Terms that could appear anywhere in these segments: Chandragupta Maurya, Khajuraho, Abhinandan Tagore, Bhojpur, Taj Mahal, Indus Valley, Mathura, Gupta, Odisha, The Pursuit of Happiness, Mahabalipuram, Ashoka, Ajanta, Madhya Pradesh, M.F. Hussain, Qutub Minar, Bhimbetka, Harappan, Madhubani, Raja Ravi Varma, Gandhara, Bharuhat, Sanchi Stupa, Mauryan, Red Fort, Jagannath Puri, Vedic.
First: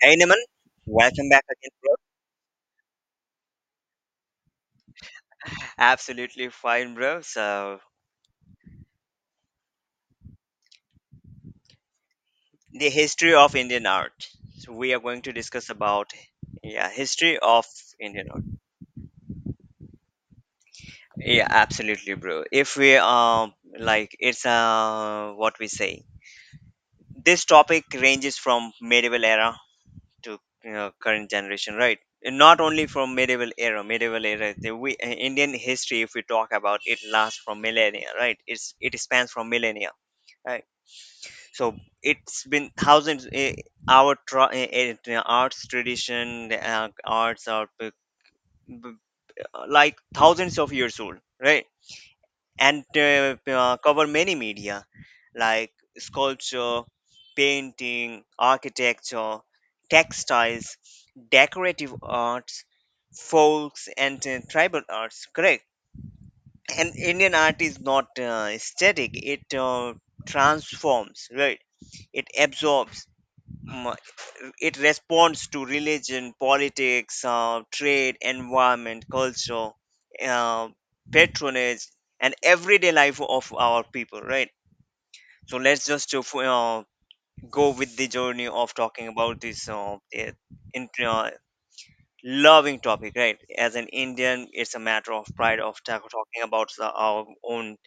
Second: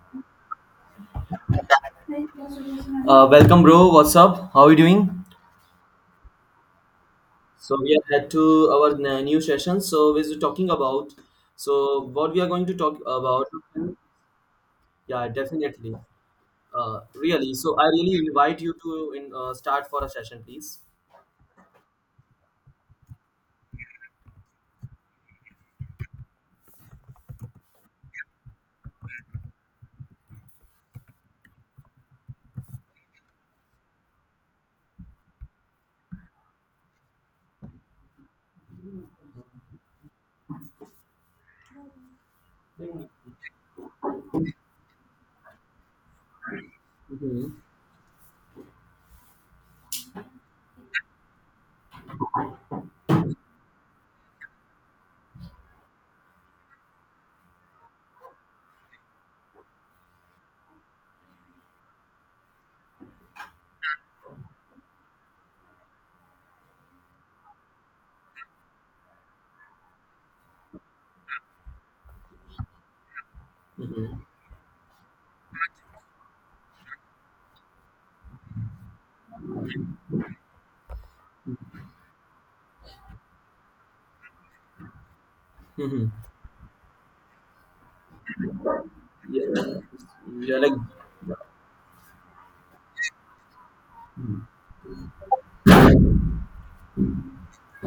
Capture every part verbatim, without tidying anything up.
Hey Naman, welcome back again, Uh, welcome, bro. What's up? How are you doing? bro. Absolutely fine, bro. So, So we are head to our n- new session. So we are talking about. So what we are going to the talk history about? of Indian art. So, we are going Yeah, to discuss definitely. about, yeah, Uh, history Really. of So I really Indian art. invite you to in, uh, start for a session, please. Yeah, absolutely, bro. If we um like it's uh what we say. This topic ranges from medieval era to you know, current generation, right? And Not only from medieval era, medieval era. The we, uh, Indian history, if we talk about it, lasts from millennia, right? It's it spans from millennia. Right? So it's been thousands, eh, our tra- eh, eh, arts tradition, uh, arts hmm are b- b- like thousands of years old, right. And uh, uh, cover many media, like sculpture, painting, architecture, textiles, decorative arts, folks, and uh, tribal arts. Correct. And Indian art is not uh, static. It uh, transforms, right. It absorbs, mu- it responds to religion, politics, uh, trade, environment, culture, uh, patronage, and everyday life of our people, right? So let's hmm just uh, f- uh, go with the journey of talking about this Yeah, uh, eh, yeah. Like in, uh, loving topic, right? As an Indian, it's a matter of pride of ta- talking about the, our own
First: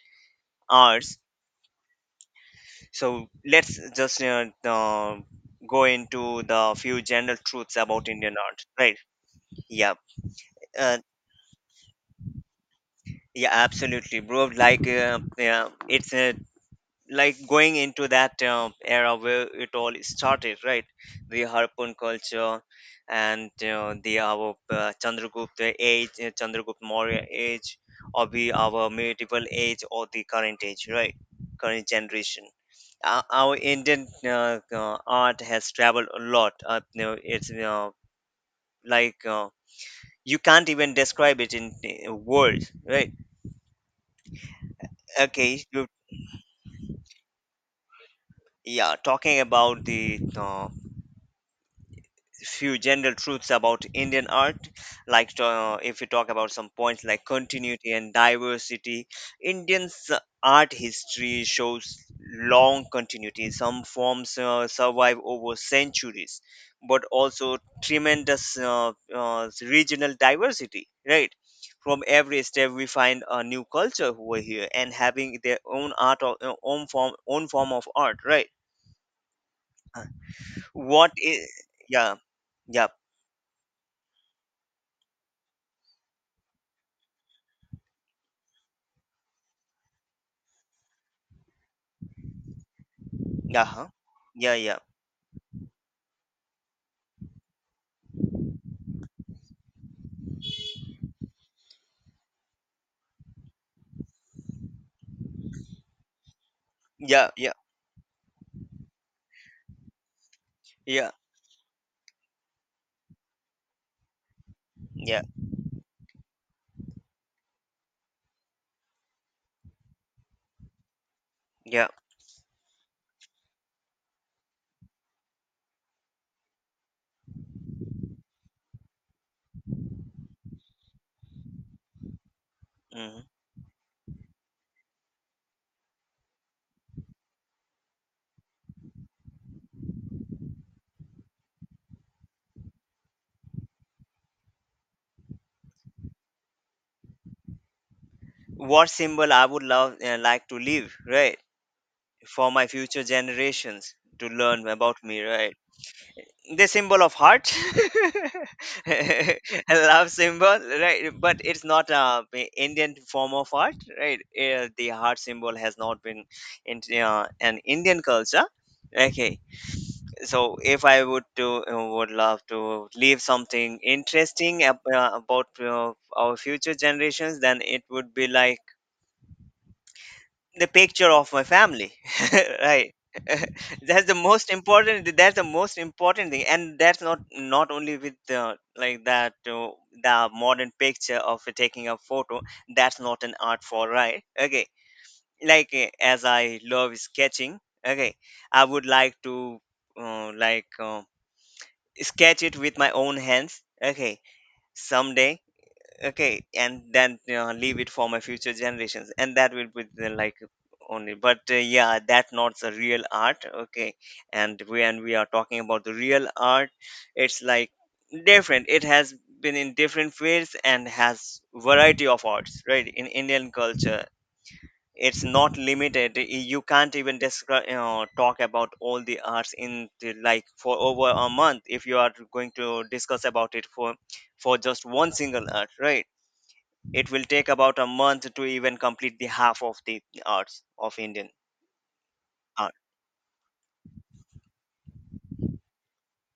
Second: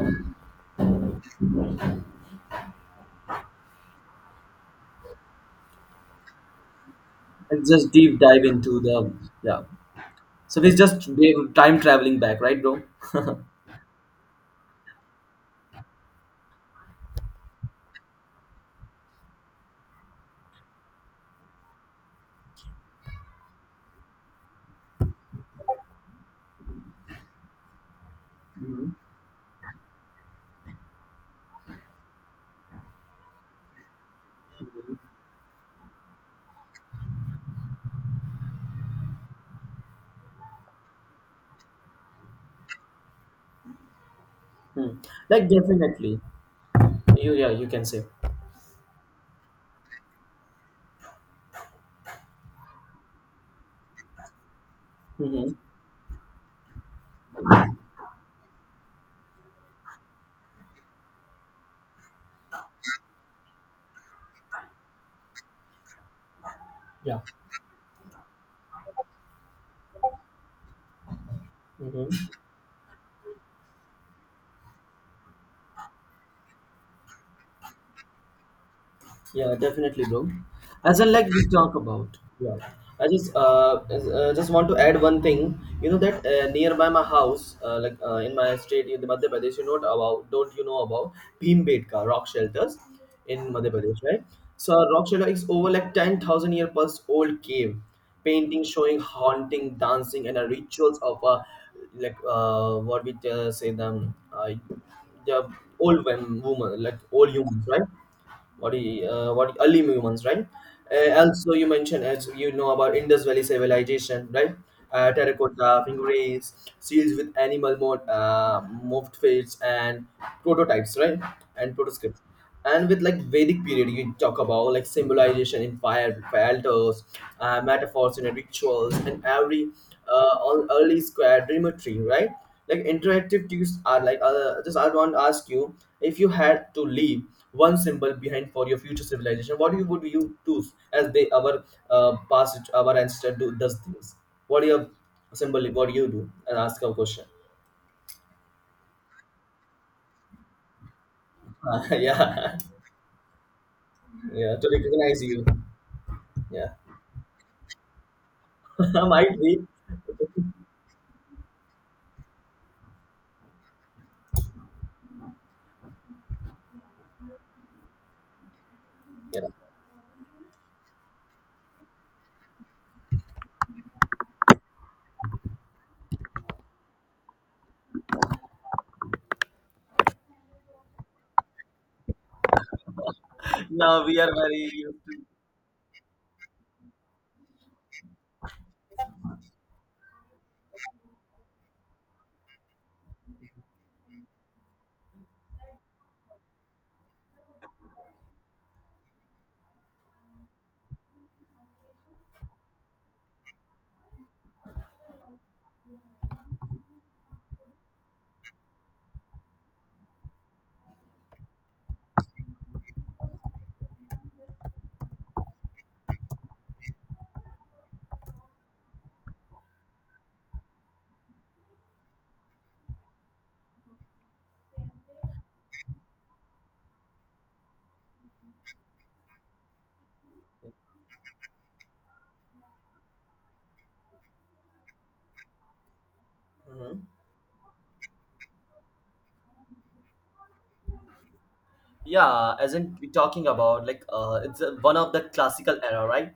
arts. So let's just uh, uh, go into the few general let's truths just about deep Indian dive art, into right? the yeah. Yeah, So this uh, just time traveling back, right, bro? yeah, absolutely, bro. Like, uh, yeah, it's uh, like going into that uh, era where it all started, right? The Harpoon culture, and uh, the our uh, Chandragupta age, uh, Chandragupta Maurya age, or the Mhm. our medieval age, or the current age, right? Current generation. Our, our Indian uh, uh, art has traveled a lot. Uh, you know, it's uh, like uh, you can't even describe it in uh, words, right? Hmm. Like Okay. you definitely. You Yeah. You can say. Yeah, talking about the uh, few general truths about Indian art, like Hmm uh, if you talk about some points like continuity and diversity, Indian's uh, art history shows long continuity. Some forms uh, survive over centuries, but Yeah. also tremendous uh, uh, regional diversity, right? From hmm every step, we find a new culture over here and having their own art, or, uh, own form, own form of art, right? Yeah, definitely, bro. As well, What like we is talk about. Yeah, Yeah, yeah, I just uh, uh just want to add one thing. You know that uh, nearby my house, uh, like uh, in my state, in the Madhya Pradesh, you know about don't you know about Bhimbetka rock shelters in yeah, Madhya huh? Pradesh, right? Yeah, So yeah, a rock shelter is over like ten thousand year plus old cave, painting showing haunting, dancing, and uh, rituals of uh, like uh, what we uh, say them uh, the old women, woman, like old yeah, yeah, humans, right? what do you, uh, what early humans, right? Uh, yeah, also, you mentioned as you know about Indus Valley civilization, right? Uh, yeah, terracotta figurines, seals with animal mode, uh, morphed faces and prototypes, right? And yeah. protoscripts. And with like Vedic period, you talk about like symbolization in fire, fire altars, uh, metaphors in rituals, and every uh, all early square geometry, right? Like Mhm. interactive cues are like uh, just I want to ask you if you had to leave one symbol behind for your future civilization what you would you choose as they our uh, past our ancestor do does things what your symbol what you do and ask a question. What symbol I would love uh, like to leave, right? For Yeah, my future generations to yeah learn to about me, recognize you, right? The yeah. symbol of heart, Might a be, love symbol, right? But it's not a a Indian form of art, right? Uh, the heart symbol has not been in uh, an Indian culture. Okay, yeah. so if I would to, uh, would love to leave something interesting ab- uh, about uh, our future generations, then it would be like the picture of my family. Right. Now that's the we are most very used important to. That's the most important thing, and that's not not only with the, like, that, uh, the modern picture of taking a photo. That's not an art for, right? Okay. Like, uh, as I love sketching. Okay, I would like to, uh, like uh, sketch it with my own hands. Okay, someday. Okay. And then, you know leave it for my future generations, and that will be the, like, only. But uh, yeah, that's not the real art. Okay. And when we are talking about the real art, it's like different. It has been in different fields and has variety of arts, right? In Indian culture, it's not limited. Y- you can't even describe, you know, talk about all the arts in the, like, for over a month if you are going to discuss about it for for just one single art, right? Mhm. It will take about a month to even complete the half of the arts of Indian Yeah, art. as in we're talking about like uh it's uh, one of the classical era, right?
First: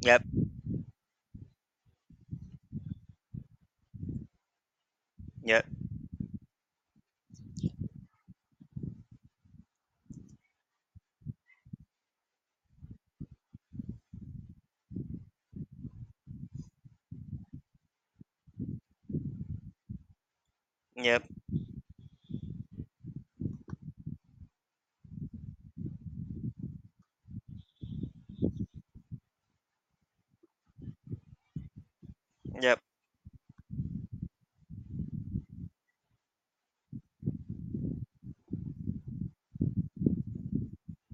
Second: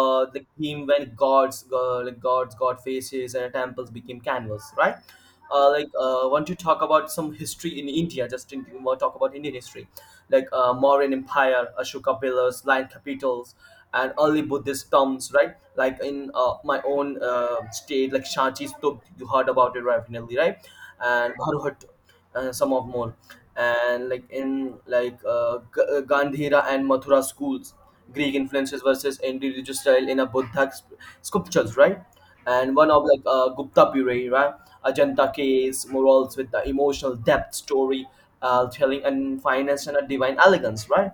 Yep. The theme when gods uh, like gods god faces and temples became canvas, right? Yep. Uh like uh want to talk about some history in india, just in want to talk about indian history like uh Mauryan empire, Ashoka pillars, lion capitals and early buddhist tombs, right? Like in uh, my own uh, state like Shanti Stup, you heard about it, right, definitely right? Yep. And Bharuhat, uh, some of more. And like in like uh, G- uh, Gandhira and Mathura schools, greek influences versus indigenous style in a buddha sp- sculptures, right? And Yep. one of like uh, Gupta period, right? Ajanta case murals with the emotional depth, story uh, telling and finance and a divine elegance, right?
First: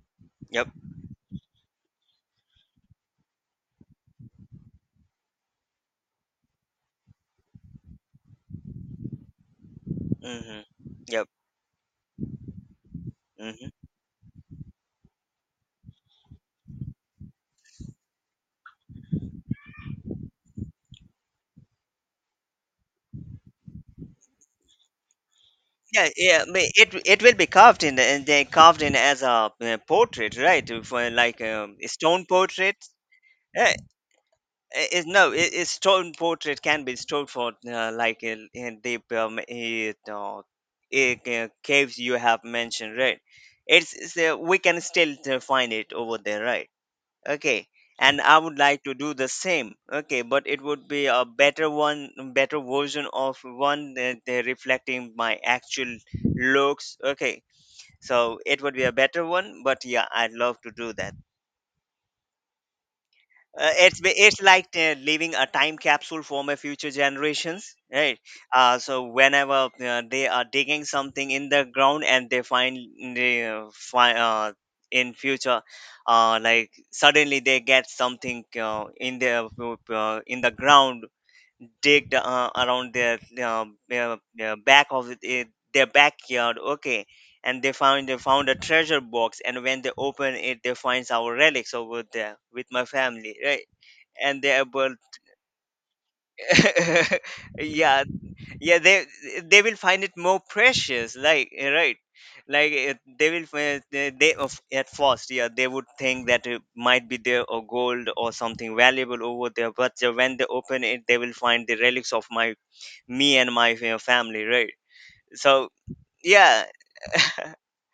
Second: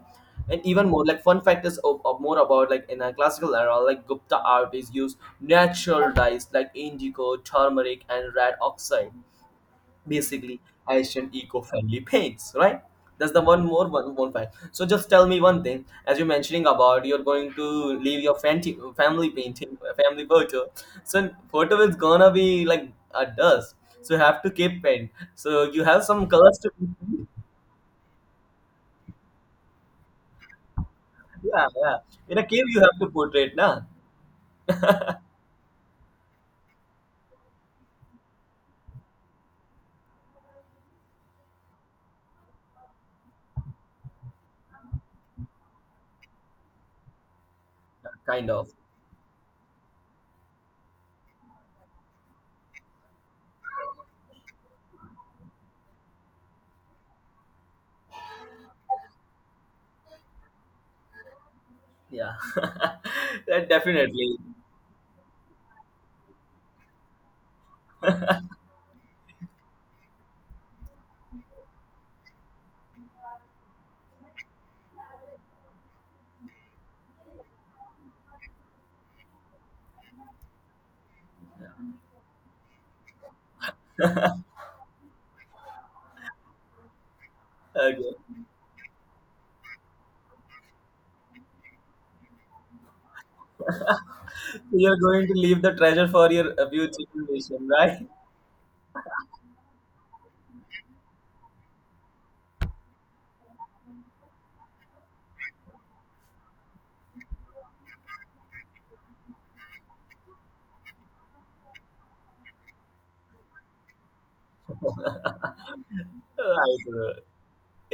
And Yep. even more like fun factors of, of more about like in a classical era, like Gupta art is used natural dyes like indigo, turmeric and red oxide, basically Mm-hmm. Yep. Asian eco-friendly paints, right? That's the one Hmm. more one, one fact. So just tell me one thing. As you're mentioning about you're going to leave your family family painting, family photo. So photo is gonna be like a dust. So you have to keep paint. So you have Yeah, some yeah, colors but to, it it will be carved in, and they carved in as a uh, portrait, right? For, like, yeah. Um, yeah. stone In a cave portrait. you have to portray it, na? I- is no, it, it's stone portrait can be stored for, uh, like in, in the um, it, uh, it, uh, caves you have mentioned, right. It's, it's uh, we can still uh, find it over there, right. Okay. And I Kind would of. like to do the same. Okay, but it would be a better one. Better version of one that uh, reflecting my actual looks. Okay. So it would be a better one, but yeah, I'd love to do that. Yeah. That Uh, it's ba- definitely. it's like uh, leaving a time capsule for my future generations, right? Uh, so whenever uh, they are digging something in the ground and they find, they uh, find, uh, in future, uh, like suddenly they get something uh, in their, uh, in the ground digged uh, around their, uh, their, their back of, it, it- their backyard, okay. And they found they Okay. found a treasure box, and when they open it, they find our relics over there with my family, right? And So their you're birth. going to leave the treasure for your uh, future generation, Yeah, right? yeah, they they will find it more precious, like, eh, right. Like, eh, they will fi- they, they of- at first, yeah, they would think that it might be there or gold or something valuable over there, but the- when they open it, they will find the relics of my me and my eh, family, right. ラ So yeah. イブ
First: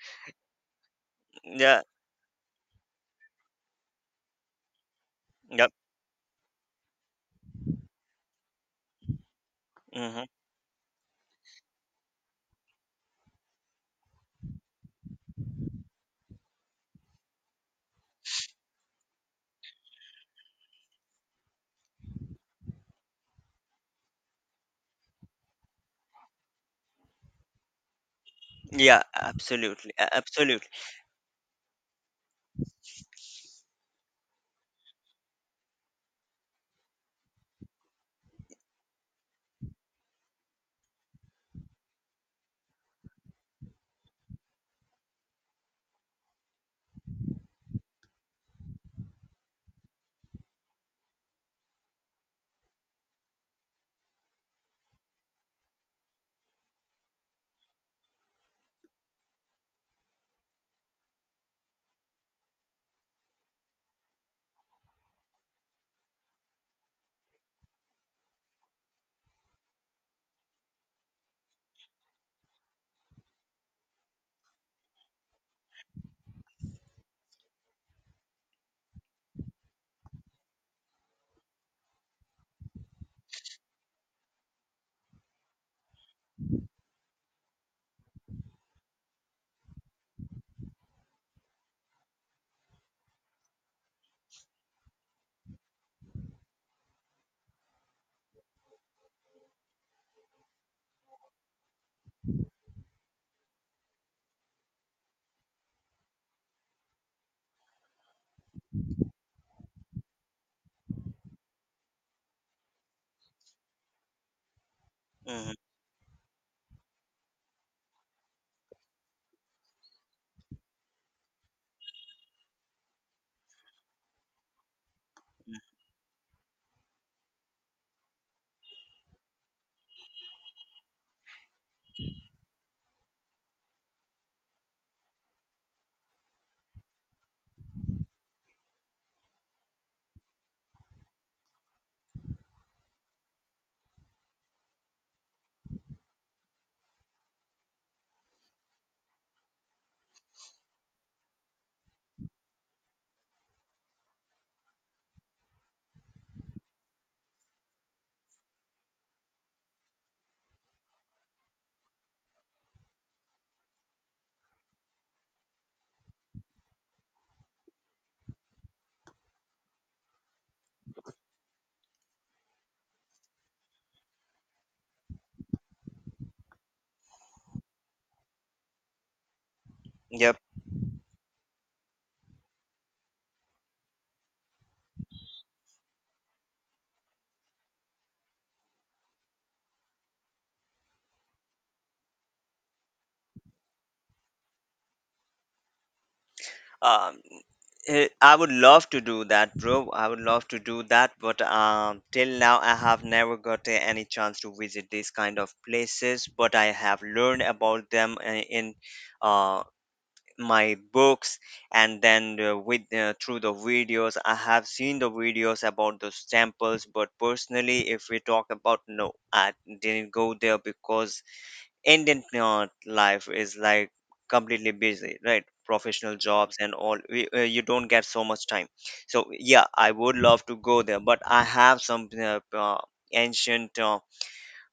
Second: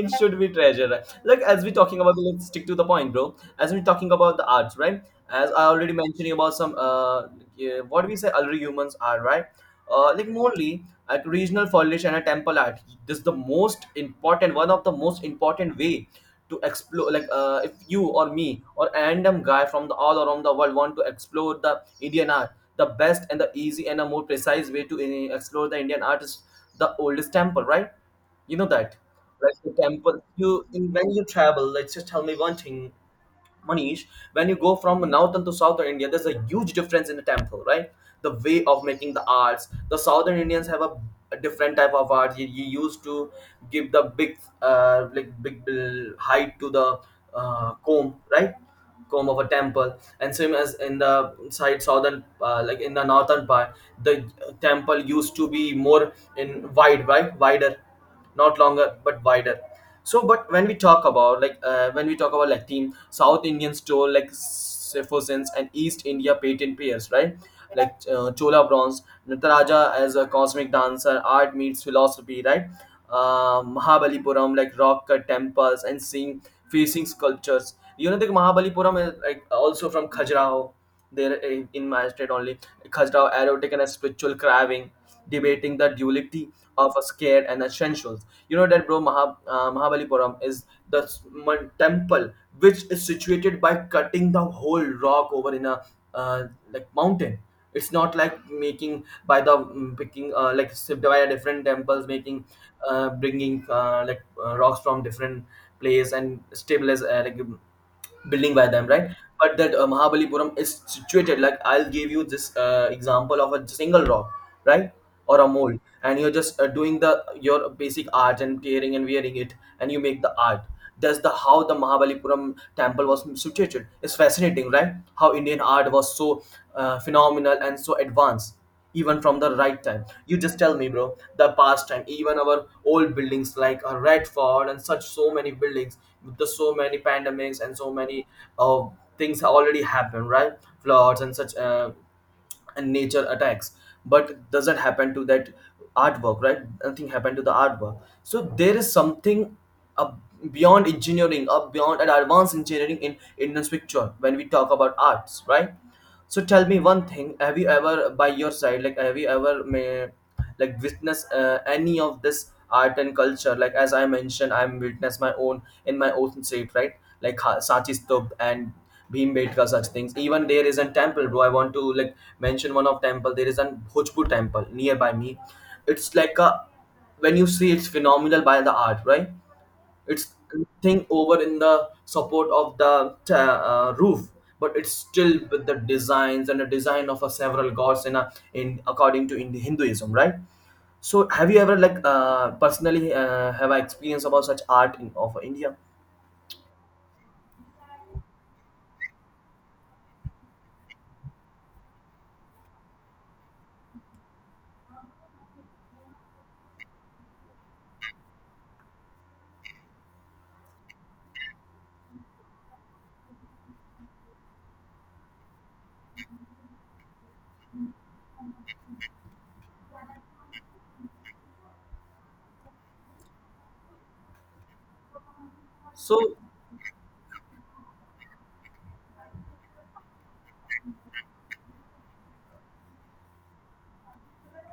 It should be treasure, right? Like as we Yeah. talking about, let's stick to the point, bro, as we're talking about the arts, right? As I Yep. already mentioned about some uh yeah, what do we say early humans are, right? Uh hmm. Like mainly at regional foliage and a temple art. This is the most important one of the most important way to explore, like uh if you or me or a random guy from the all around the world want to explore the indian art, the best and the easy and a more precise way to uh, explore the indian art is the oldest temple, right? You know that. Yeah, Like the absolutely, a- temple you absolutely. in, when you travel let's just tell me one thing, Manish. When you go from northern to southern india there's a huge difference in the temple, right? The way of making the arts, the southern indians have a, a different type of art. You, you used to give the big uh, like big uh, height to the uh, comb, right? Comb of a temple. And same as in the side southern uh, like in the northern part, the uh, temple used to be more in wide, right? Wider, not longer but wider. So but when we talk about like uh, when we talk about like team south indian stole like Sefosens and east india patent pairs, right? Like uh, Chola bronze, Nataraja as a cosmic dancer, art meets philosophy, right? uh, Mahabalipuram like rock cut temples and seeing facing sculptures. You know the Mahabalipuram is like also from Khajuraho there, eh, in Magistrate only, Khajrao erotic and a spiritual craving, debating the duality of a scared and essentials. You know that, bro, Maha, uh, Mahabalipuram is the s- mon- temple which is situated by cutting the whole rock over in a uh, like mountain. It's not like making by the mm, picking uh, like subdivided different temples, making uh, bringing uh, like uh, rocks from different place and stabilize uh, like building by them, right? But that uh, Mahabalipuram is situated like, I'll give you this uh, example of a single rock, right, or a Hmm. mold, and you're just uh, doing the your basic art and tearing and wearing it, and you make the art. That's the how the Mahabalipuram temple was situated. It's fascinating, right? How Indian art was so uh, phenomenal and so advanced even from the right time. You just tell me, bro, the past time, even our old buildings like uh, Redford and such, so many buildings with the so many pandemics and so many uh, things already happened, right? Floods and such uh, and nature attacks, but doesn't happen to that artwork, right? Nothing happened to the artwork. So there is something up beyond engineering, up beyond an advanced engineering in in this picture when we talk about arts, right? So tell me one thing: have you ever, by your side, like have you ever, may, like witness uh, any of this art and culture? Like as I mentioned, I'm witness my own in my own state, right? Like Ha- Sanchi Stup and Bhimbetka, such things. Even there is a temple, bro. I want to like mention one of temple. There is an Bhojpur temple nearby me. It's like a, when you see it's phenomenal by the art, right? It's thing over in the support of the uh, uh, roof, but it's still with the designs and the design of a several gods in a in according to in hinduism, right? So have you ever like uh, personally uh, have I experience about such art in of india? Um, eh, I would love to do that, bro. I would love to do that, but um, till now I have never got a- any chance to visit these kind of places. But I have learned about them, uh, in uh, my books, and then uh, with uh, through the videos, I have seen the videos about those temples. But personally, if we talk about, no, I didn't go there because Indian uh, life is like completely busy, right? Professional So jobs and all. We, uh, you don't get so much time. So yeah, I would love to go there, but I have some uh, uh, ancient. Uh,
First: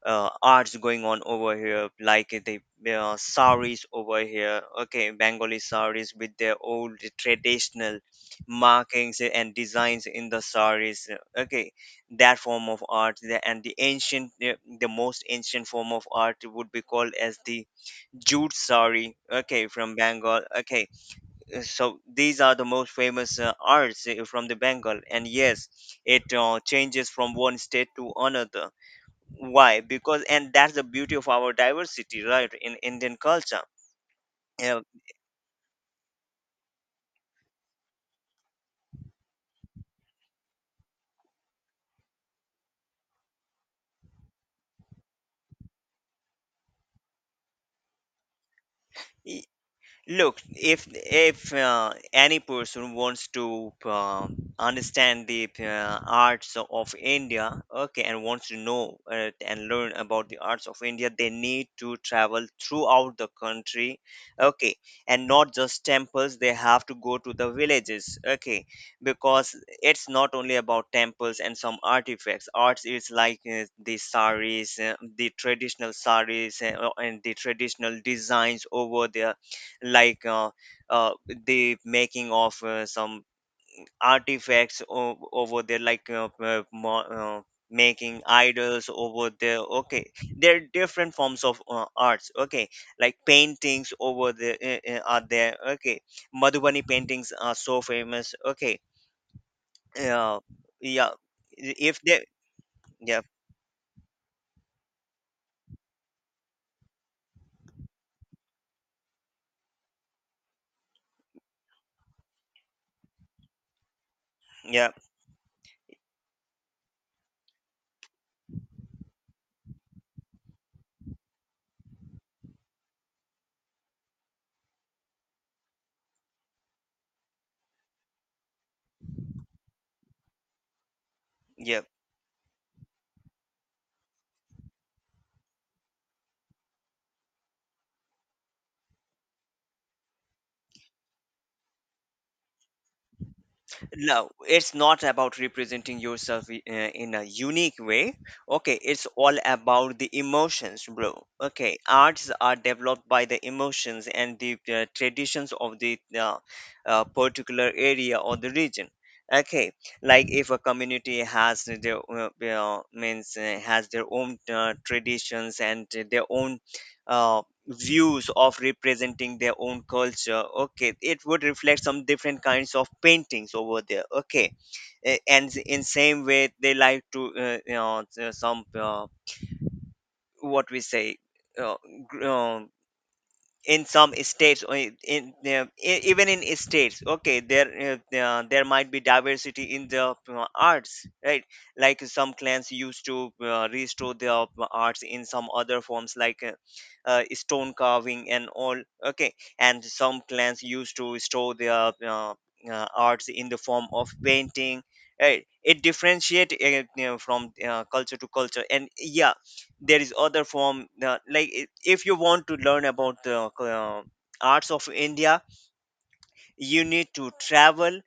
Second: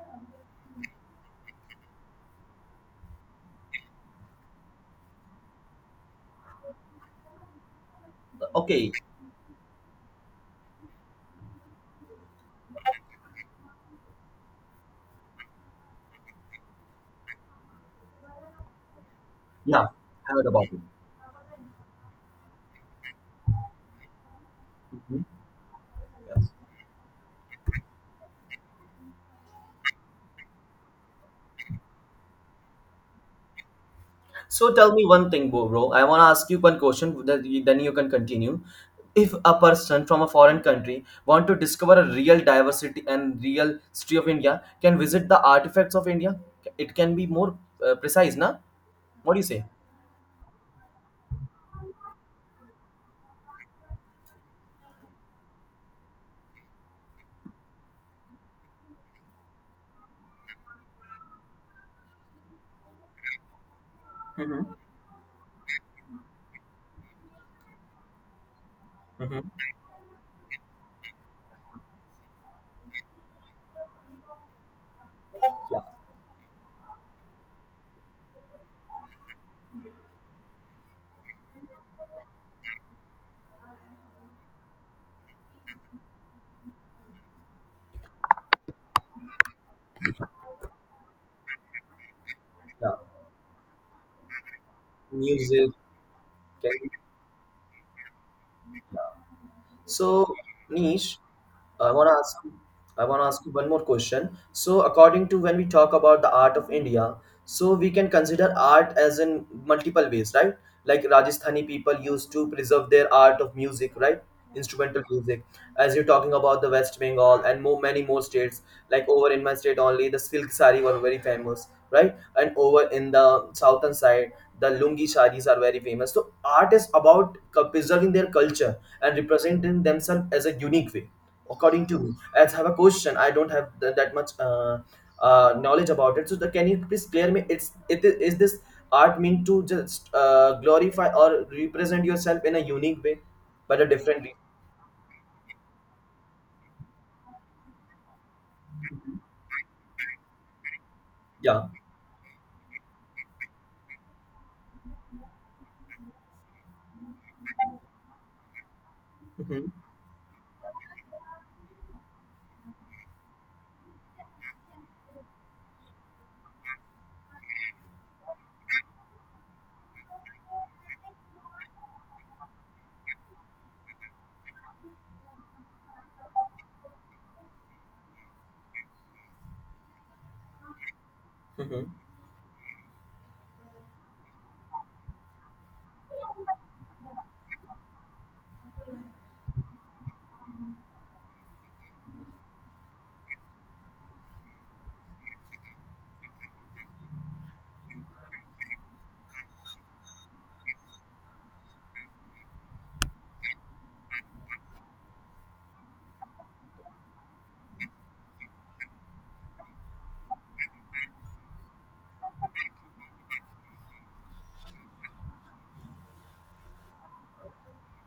uh, Arts going on over here, like the uh, saris over here. Okay, Bengali saris with their old traditional okay. markings and designs in the saris. Okay, that form of art, the- and the ancient, uh, the most ancient form of art would be called as the jute sari. Okay, Yeah, from Bengal. heard about it. Okay, so these are the most famous uh, arts uh, from the Bengal, Mhm. and yes, it Yes. uh, changes from one state to another. Why? Because, and that's the beauty of our diversity, right? In Indian culture. So Yeah. tell me one thing, bro. bro. I want to ask you one question. Then you then you can continue. If a person from a foreign country want to discover a real diversity and real history of India, can visit the artifacts of India. It can be more uh, precise, na? What do you say? Look, if if uh, any person wants to uh, understand the uh, arts of India, okay, and wants to know, uh, and learn about the arts of India, they need to travel throughout the country, Mm-hmm. okay, and not just temples. They have to go to the villages, okay, Mm-hmm. because it's not only about temples and some artifacts. Arts is like, uh, the saris, uh, the Yeah. traditional saris, uh, and the traditional designs over there, like uh, uh, the making of uh, some artifacts o- over there, like uh, uh, mo- uh, making idols over there, okay. There are different forms of uh, arts, okay. Yeah. Like paintings over there, uh, uh, are there, Music. okay. Madhubani paintings are so famous, okay. So, uh, yeah. Nish, I if want to they ask you, I Yeah, want to ask you one more question. So, according to when we talk about the art of India, so we can consider art as in multiple ways, right? Like Rajasthani people used to preserve their art of music, right? yeah, Instrumental music. As you're talking about the West Bengal and more many more states, like over in my state only, the silk sari were very famous, right? And over in the southern side the lungi saris are very famous. So art is about c- preserving their culture and representing themselves as a unique way, yeah. according to me. As I have a question, I don't have th- that much uh, uh, knowledge about it, so the, can you please clear me it's, it is, is this art meant to just uh, glorify or represent yourself in a unique way but a different No, way? it's not about representing yourself, i- uh, in a unique way. Okay, it's all about the emotions, bro. Yeah. Okay, arts are developed by the emotions and the uh, traditions of the uh, uh, particular area or the region. Mhm. Okay, like if a community has their uh, uh, means uh, has their own uh, traditions and their own. uh, Views of representing their own culture. Okay, it would reflect some different kinds of paintings over there. Okay. A- and s- in same way they like to, uh, you know s- uh, some, uh, what we say, uh, Mhm. uh, in some states, or in, in uh, e- even in states. Okay, there, uh, uh, there might be diversity in the uh, arts, right? Like some clans used to uh, restore their arts in some other forms, like, uh, uh, stone carving and all. Okay. And some clans used to restore their uh, uh, arts in the form of painting, right? It differentiate, uh, you know, from uh, culture to culture. And yeah, there is other form the, like i- if you want to learn about the uh, arts of India, you need to travel.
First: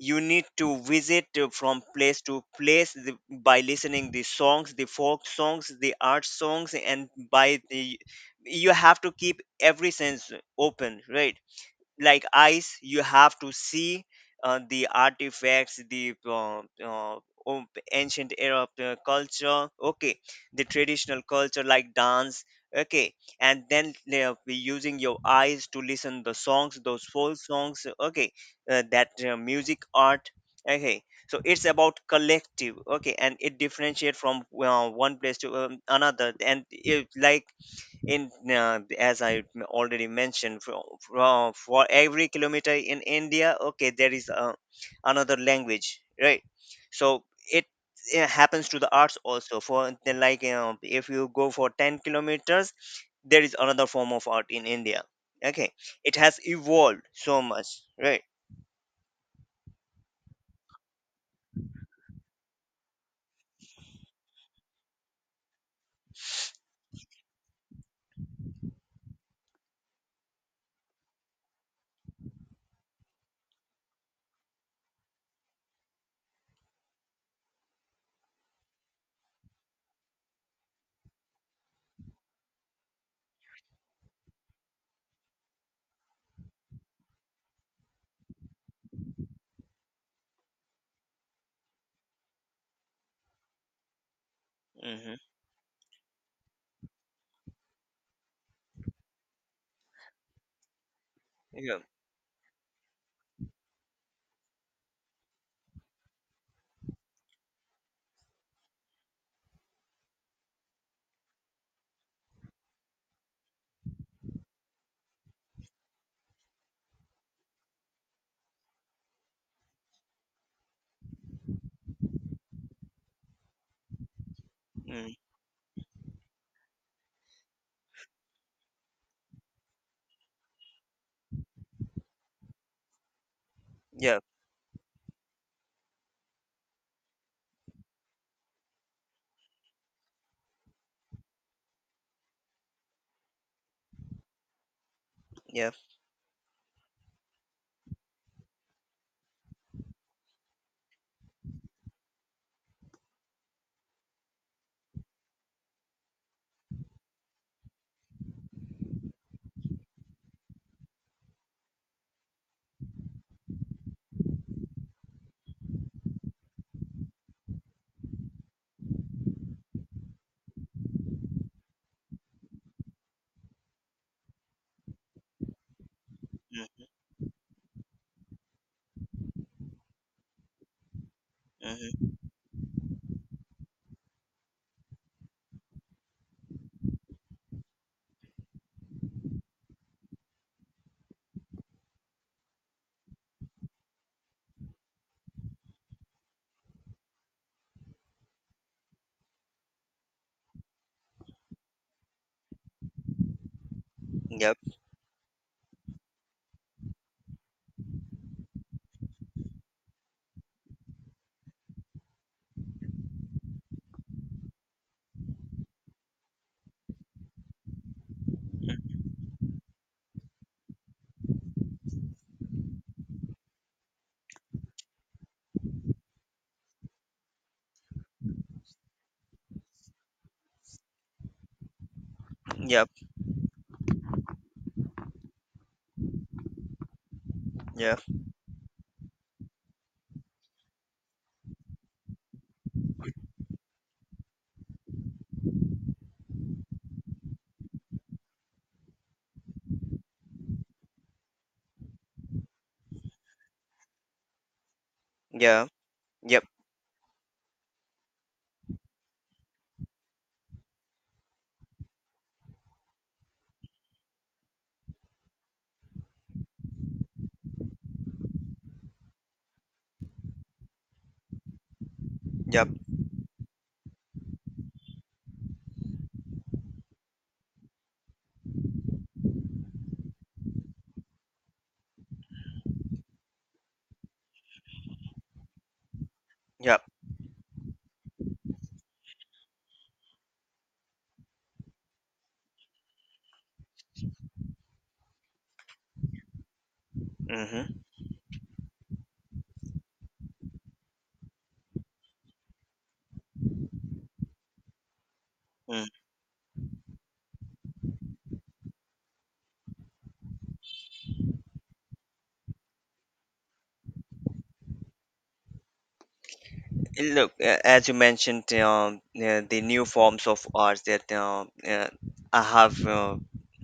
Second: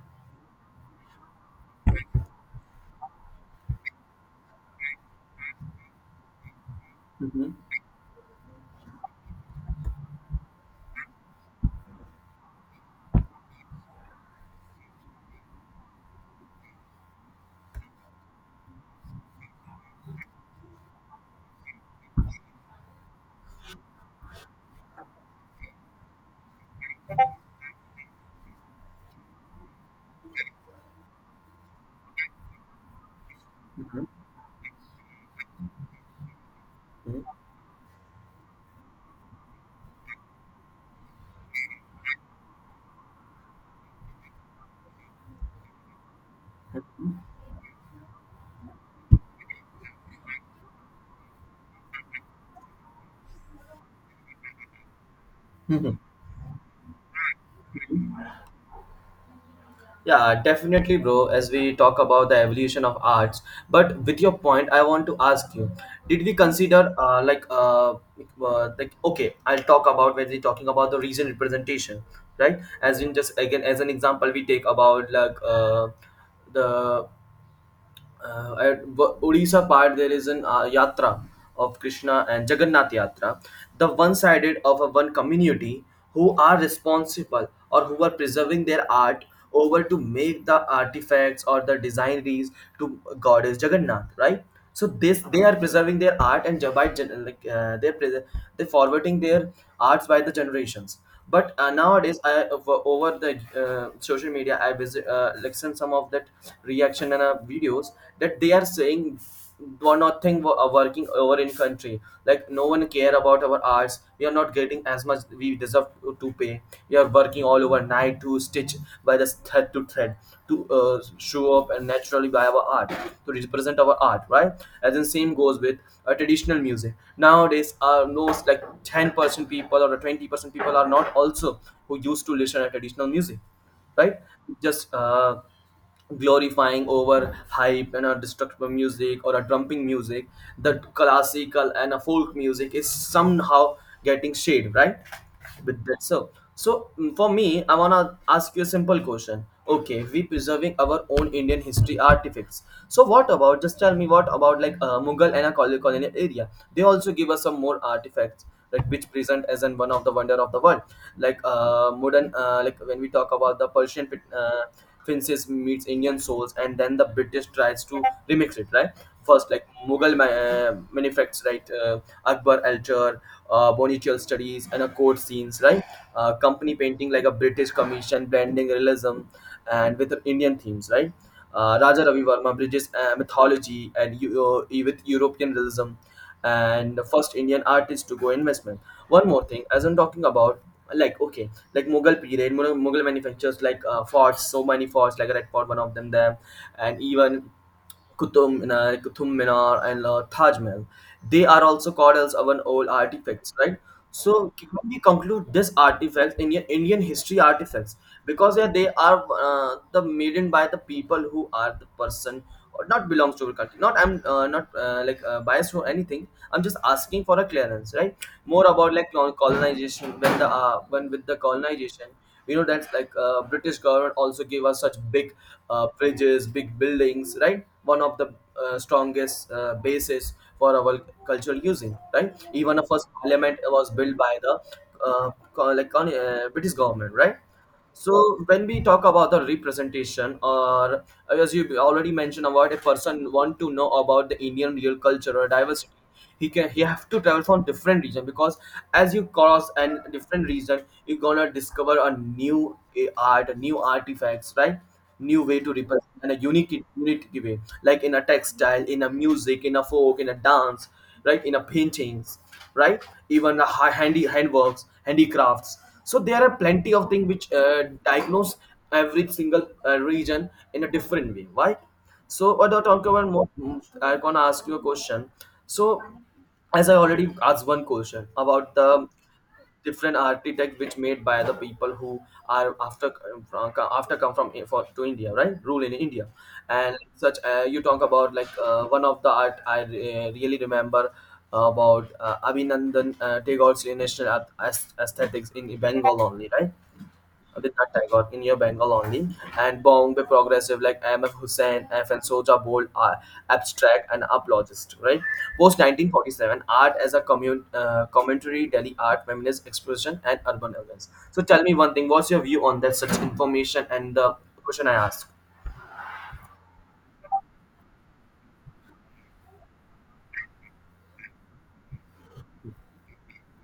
You need to visit, uh, from place to place the, by listening the songs, the folk songs, the art songs, and by the, you have to keep every sense open, right? Like eyes, you have to see uh, the artifacts, the uh, uh, o- ancient era of the culture. Okay, the traditional culture like dance. Okay, and then they are be using your eyes to listen the songs, those folk songs. Okay, uh, that uh, music art. Okay, so it's about collective. Okay, and it differentiate from uh, one place to um, another. And it, like, in uh, as i m- already mentioned, for, for, for every kilometer in India. Okay, there is uh, another language, right? So it, uh happens to the arts also for the, like, you, if you go for ten kilometers, there is another form of art in India. Okay, Mhm. it has evolved so much, right? Yeah, definitely, bro. As we talk about the evolution of arts, but with your point, I want to ask you: did we consider, uh, like, uh, uh, like, okay, I'll talk about when we're talking about the region representation, right? As in, just again, as an example, we take about like uh, the uh, at Wa- Odisha part, there is an uh, yatra of Krishna and Jagannath Yatra, the one sided of a one community who are responsible or who are preserving their art over to make the artifacts or the designeries to goddess Jagannath, right? So Mm-hmm. this they are preserving their art and by gen- like uh, they're pres- they're forwarding their arts by the generations. But uh, Yeah. nowadays I over over the uh, social media I visit, uh, like send some of that reaction and uh, videos that they are saying do nothing wo- uh, working over in country, like no one care about our arts, we are not getting as much much we deserve to pay. You are working all overnight to stitch by the thread to thread to uh, show up and naturally by our art, to represent our art, right? As in Mm. same goes with uh, traditional music. Nowadays, uh, knows, like ten percent people or twenty percent people are not also who used to listen to traditional music, Yeah. right? Just uh, glorifying over hype and a destructive music or a trumping music, the classical and a folk music is somehow getting shade, right? Yeah. With that, so so mm, for me, I wanna ask you a simple question. Okay, we preserving our own Indian history artifacts, so what about, just tell me, what about like uh, Mughal and a colonial area? They also give us some more artifacts, like which present as in one of the wonder of the world, like uh modern, uh, like when we talk about the Persian fin- uh, fences meets Indian souls and then the British tries to remix it, right? First, like mughal ma- uh, manifests, right? Uh, akbar altar, uh, bonichial studies and a court scenes, right? Uh, company painting like a British commission blending realism and with Indian themes, right? uh, Raja Mm-hmm. Ravi Varma bridges uh, mythology and Eu- uh, with European realism, and the first Indian artist to go investment. One more thing, as I'm talking about, like okay, like Mughal period, Mughal, Mughal manufacturers like uh, forts, so many forts, like Red Fort, one of them there, and even Qutub Minar, Qutub Minar, and uh, Taj Mahal. They are also called as our old artifacts, right? So Yep. can we conclude this artifacts, Indian Indian history artifacts, because yeah, they are uh, the made in by the people who are the person or not belongs to the country. Not I'm uh, not uh, like uh, biased or anything. I'm just asking for a clearance, right? More about like col- colonization, when the uh, when with the colonization, we know that's like uh, British government also gave us such big uh, bridges, big buildings, right? One of the uh, strongest uh, bases for our cultural using, right? Even a Yep. first parliament was built by the uh, co- like con- uh, British government, right? Yeah. So when we talk about the representation, or as you already mentioned, about a person want to know about the Indian real culture or diversity, he can he have to travel from different region, because as you cross and different region, you're gonna discover a new eh, art, new artifacts, right? New way Yeah. to represent, and a Yep. unique unique way, like in a textile, in a music, in a folk, in a dance, right? In a paintings, right? Even the hi- handy handworks handicrafts. So there are plenty of things which uh, diagnose every single uh, region in a different way. Why? So Yep. what I talk about more, I'm gonna ask you a question. So as I already asked one question about the different architect which made by the people who are after uh, after come from for to India, right? Rule in India, Yep. and such, uh, you talk about like uh, one of the art I uh, really remember about uh, Abhinandan uh, Tagore's national aesthetics in Bengal only, right? With Mm-hmm. that Tagore in your Bengal only, and Bombay progressive like M F. Hussain, F N and Soja Bold are abstract and apologist, right? Post nineteen forty-seven, art as a commun- uh, commentary, Delhi art, feminist expression, and urban events. So tell me one thing, what's your view on that such information and the question I asked? Look, uh, as you mentioned, um, uh, the new forms of arts that uh, uh, I have, uh,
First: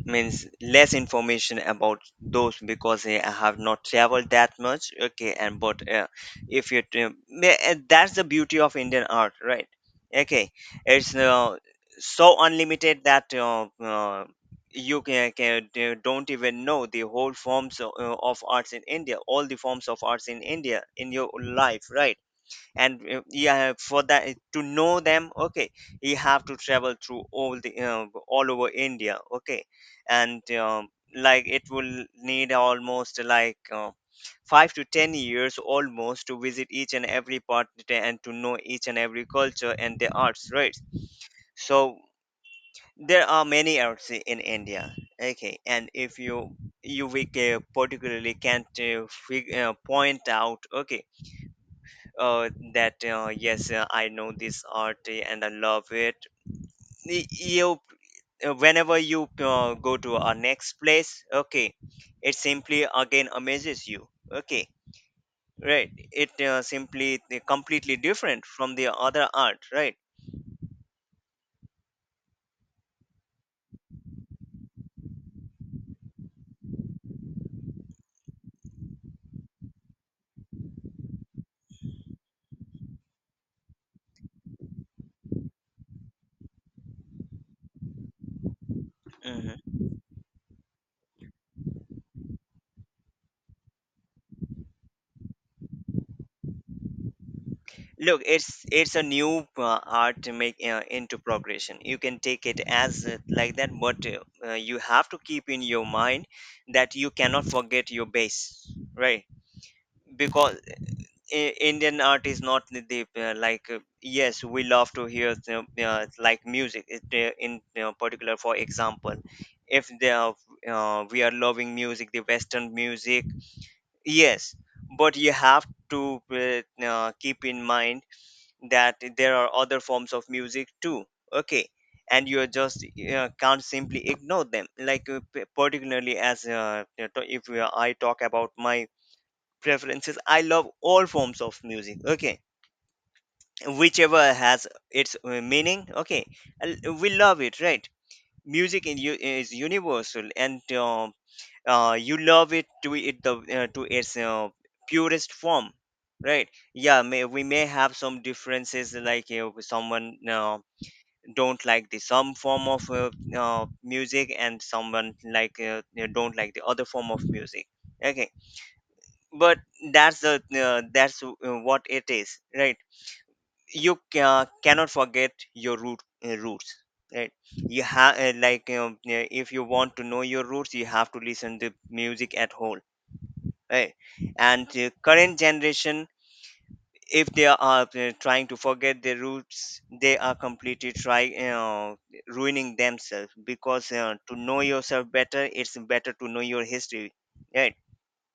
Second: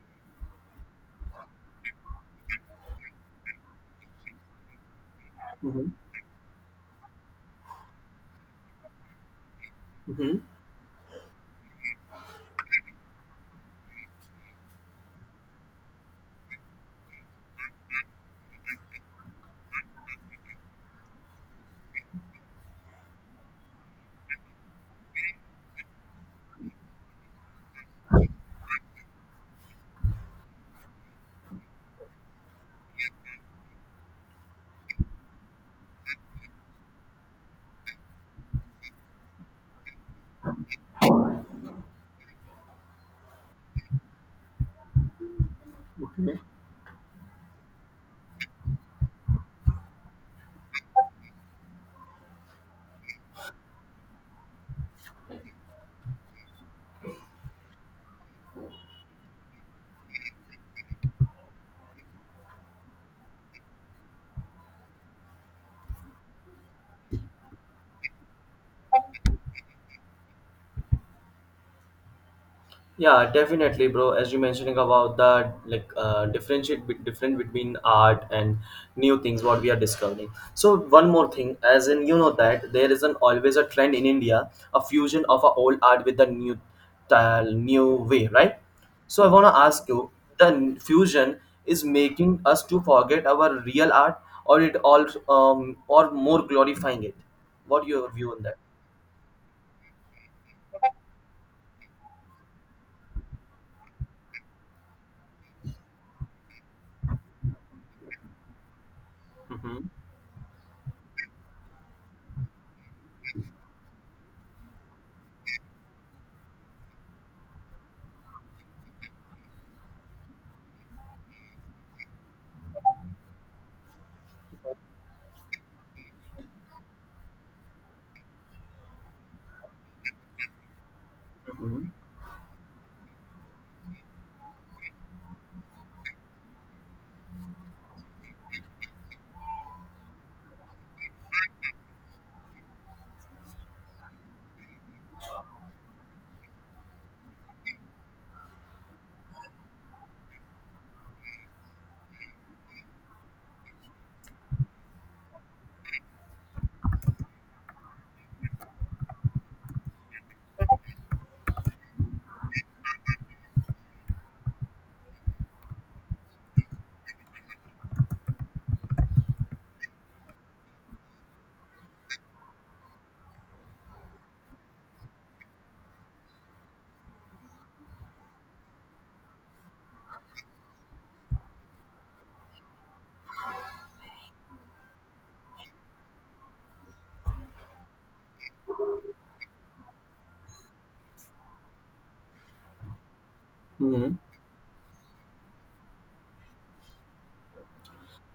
means less information about those, because eh, I have not traveled that much. Okay, and but Hmm. uh, if you tra- may- and that's the beauty of Indian art, right? Hmm. Okay, it's uh, so unlimited that uh, uh, you, can, can do- don't even know the whole forms of, uh, of arts in India, all the forms of arts in India in your life, right? And uh, yeah, for that to know them, okay, you have to travel through all the uh, all over India. Okay, and um, like, it will need almost like uh, five to ten years almost to visit each and every part and to know each and every culture and the arts, right? So there are many arts in India. Okay, and if you you we ca- particularly can't, uh, fig- uh, point out. Okay, uh, that uh, yes uh, I know this art, uh, and I love it. Y- you, uh, whenever you uh, go to our next place, okay, it simply again amazes you. Okay, right, it uh, simply uh, completely different from the other art, right? Yeah, definitely, bro. As you mentioning about that, like uh, differentiate be- different between art and new things what we are discovering. So one more thing, as in you know that there is an always a trend in India, a fusion of a old art with the new, style, new way, right? So I wanna Hmm. ask you, the n- fusion is making us to forget our real art, or it all um or more glorifying it. What your Look, view on that? it's it's a new uh, art to make uh, into progression. You can take it as uh, like that, but uh, uh, you have to keep in your mind that you cannot forget your base, right? Mm-hmm. Because I- Indian art is not the the, uh, like, uh, yes, we love to hear the, uh, like music, it, uh, in uh, particular, for example, if they are, uh, we are loving music, the western music, yes. But you have to uh, uh, keep in mind that there are other forms of music too. Okay, and you are just uh, can't simply ignore them, like uh, p- particularly. As uh, you know, if we are- I talk about my preferences, I love all forms of music. Okay, whichever has its uh, meaning. Okay, and we love it, right? Music in you is universal, and um, uh, you love it to it the, uh, to its uh, purest form, right. Yeah, may, we may have some differences, like, you know, someone, uh, don't like the some form of uh, uh, music, and someone, like, uh, you know, don't like the other form of music. Okay, but that's the uh, that's uh, what it is, right? You ca- cannot forget your root uh, roots, right? You have uh, like, um, yeah, if you want to know your roots, you have to listen to music at whole, right? And uh, current generation, if they are uh, trying to forget their roots, they are completely try uh, ruining themselves, because Mm-hmm. uh, to know yourself better, it's better to know your history, right.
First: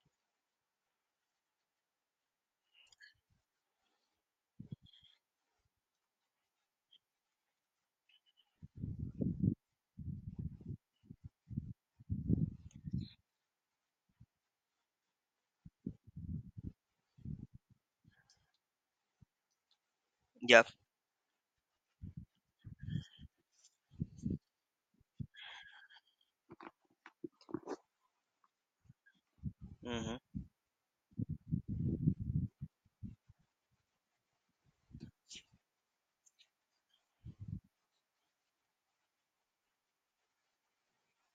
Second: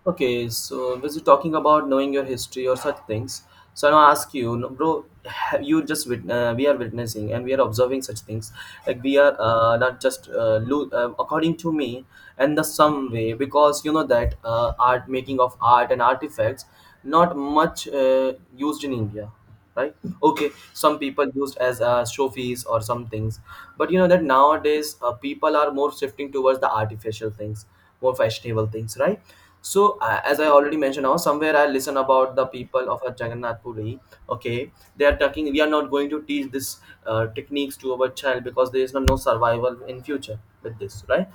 Okay, so was you talking about knowing your history or such things? So I now I ask you, no- bro, have you just wit- uh, we are witnessing and we are observing such things. Like we are uh, not just uh, lo- uh, according to me and the some way, because you know that uh, art making of art and artifacts not much uh, used in India, right? Okay, Yeah. some people used as uh, show fees or some things, but you know that nowadays uh, people are more shifting towards the artificial things, more fashionable things, right? So uh, Mm-hmm. as I already mentioned, now somewhere I listen about the people of a Jagannath Puri. Okay, they are talking, we are not going to teach this uh, techniques to our child, because there is no, no survival in future with this, right?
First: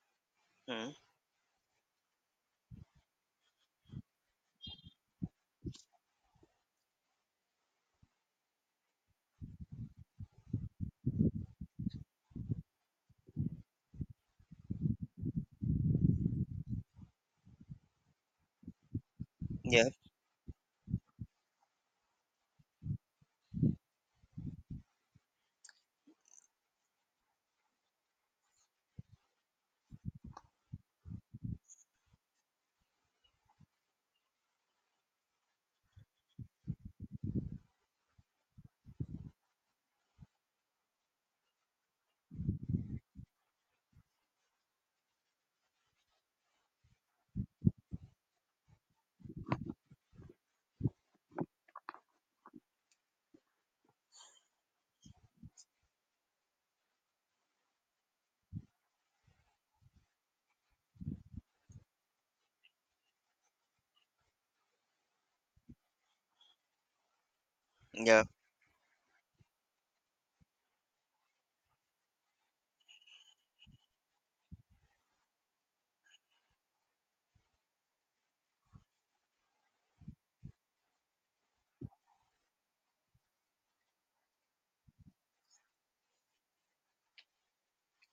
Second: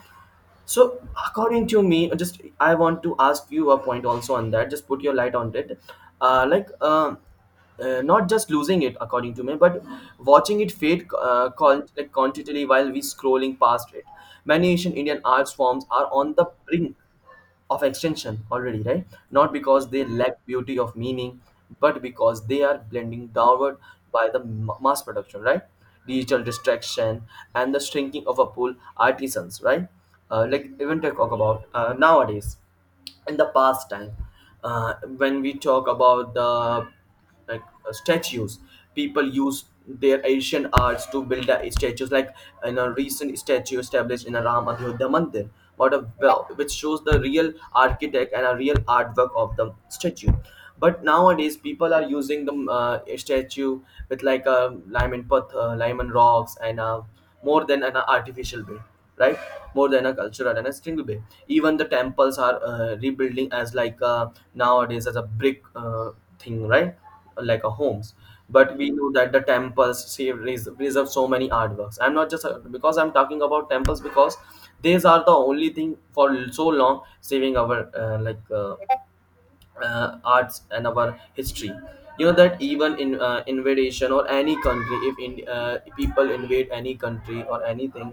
Mm-hmm. So, according to me, uh, just I want to ask you a point also on that. Just put your light on it. Uh, like, um uh, not just losing it, according to me, but watching it fade, uh, con- like, continually while we scrolling past it. Many ancient Indian art forms are on the brink of extension already, right? Not because Yeah, they lack beauty of meaning, but because they are blending downward by the m- mass production, right? Digital distraction and the shrinking of a pool artisans, right? Uh, like even to talk about uh, nowadays, in the past time uh, when we talk about the like uh, statues, people use their Asian arts to build the statues, like in a recent statue established in a Ram Adhyodhya Mandir, what a well, which shows the real architect and a real artwork of the statue. But nowadays people are using the uh, statue with like a lime and path, uh, lime and rocks and uh, more than an artificial way, right? More than a cultural and a single way. Even the temples are uh, rebuilding as like uh, nowadays as a brick uh, thing, right? Like a homes. yeah, But we know that the temples save res- preserve so many artworks. I'm not just uh, because I'm talking about temples, because these are the only thing for so long saving our uh, like uh, uh, arts and our history. You know that even in uh, invasion or any country, if in, uh, people invade any country or anything,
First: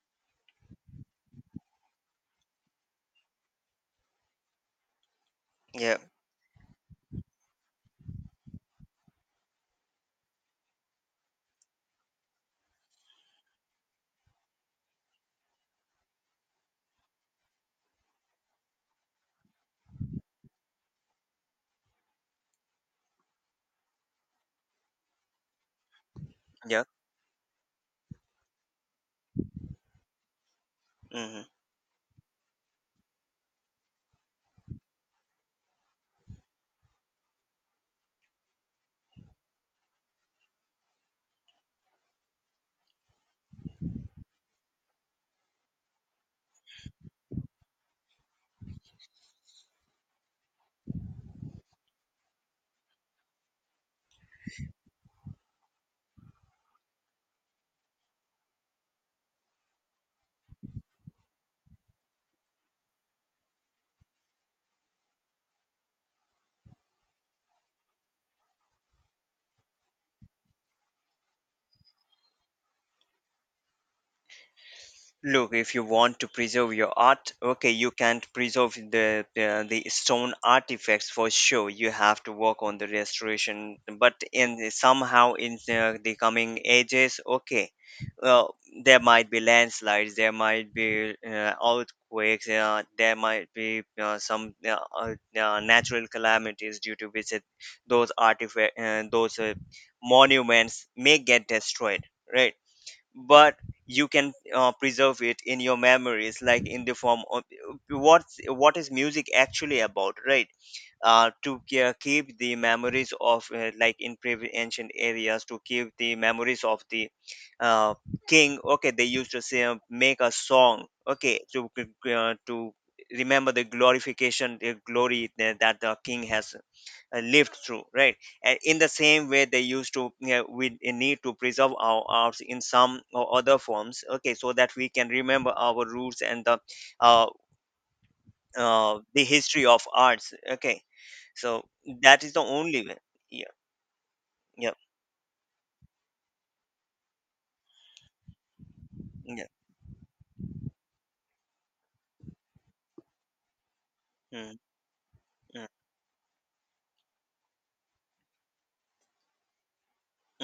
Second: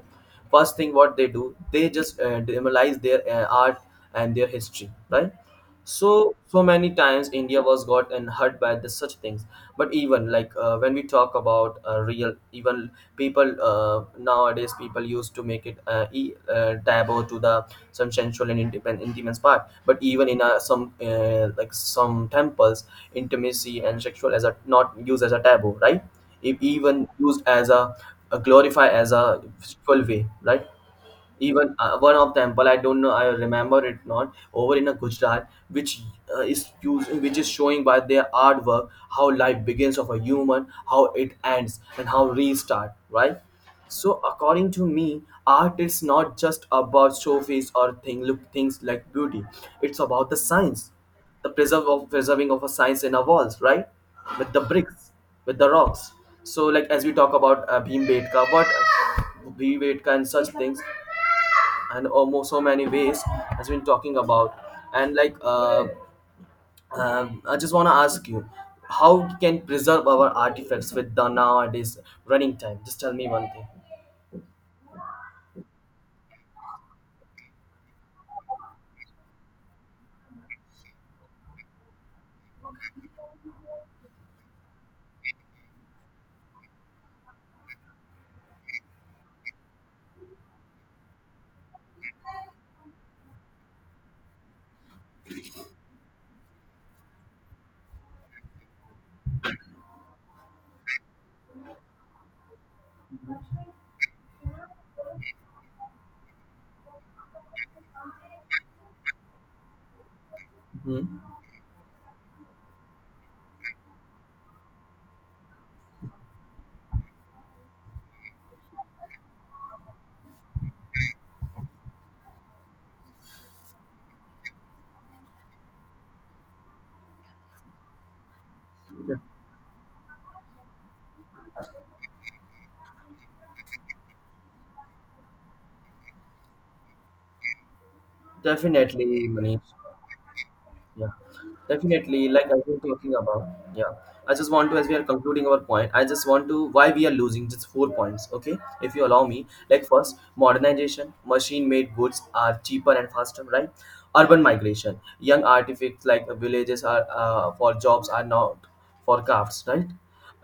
first thing what they do, they just uh, demolize their uh, art and their history, right? yeah, So so many times India was got and hurt by the, such things. But even like uh, when we talk about uh, real even, people uh, nowadays people used to make it uh, e- uh, taboo to the some sensual and intimate, intimate part, but even in uh, some uh, like some temples, intimacy and sexual as a not used as a taboo, right? If yeah. even used as a, a glorify as a spiritual way, right? Mm-hmm. Even uh, one of temple I don't know I remember it not over in a Gujarat which uh, is used, which is showing by their artwork how life begins of a human, how it ends and how restart, right? So according to me, art is not just about showface or thing look things like beauty, it's about the science, the preserve of preserving of a science in our walls, right? With the bricks, with the rocks. So like as we talk about uh, Bhim Betka, what uh, Bhim Betka and such things, and almost so many ways has been talking about. And like uh, um, I just want to ask you, how we can preserve our artifacts with the nowadays running time? Just tell me one thing. Look, if you want to preserve your art, okay, you can't preserve the uh, the stone artifacts for sure. You have to work on the restoration, but in the- somehow in the, the coming ages, okay, well, there might be landslides, there might be uh, earthquakes, uh, there might be uh, some uh, uh, uh, natural calamities, due to which it, those artifact, uh, those uh, monuments may get destroyed, right? But you can uh, preserve it in your memories, like in the form of, what what is music actually about, right? Mhm. Uh, to ke- keep the memories of, uh, like, in previ- ancient areas, to keep the memories of the uh, king, okay, they used to say, uh, make a song, okay, to g- uh, to remember the glorification, the glory that, that the king has uh, lived through, right? And in the same way they used to, you know, we need to preserve our arts in some or other forms, okay, so that we can remember our roots and the uh, uh, the Definitely. Manish. history of arts. Okay, Yeah, so that definitely. is the Like I've been only way. talking about, Yeah, yeah. I just want yeah, to, as we are concluding our point, I just want to why we are losing, just four points, okay? If you allow me, yeah. like first, modernization, machine-made goods are cheaper and faster, right? Urban Mm, migration, young mm. artifacts like villages are uh, for jobs are not for crafts, right?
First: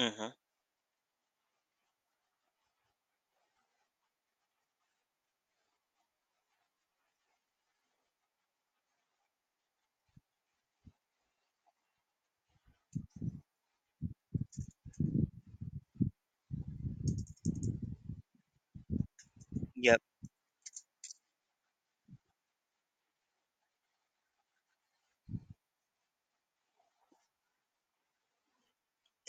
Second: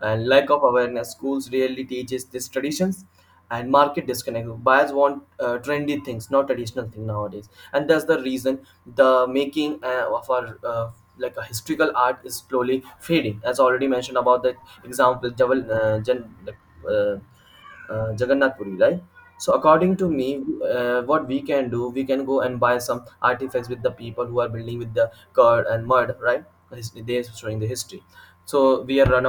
And lack of awareness, schools rarely teaches these traditions. And market disconnect, buyers want uh, trendy things, not traditional thing nowadays, and that's the reason the making uh, of our uh, like a historical art is slowly fading, as already mentioned about the example Javal, uh, Jan, like, uh, uh, Jagannath Puri, right? So according Yeah. to me, uh, what we can do, we can go and buy some artifacts with the people who are building with the curd and mud, right? His- They are showing the history. So we are run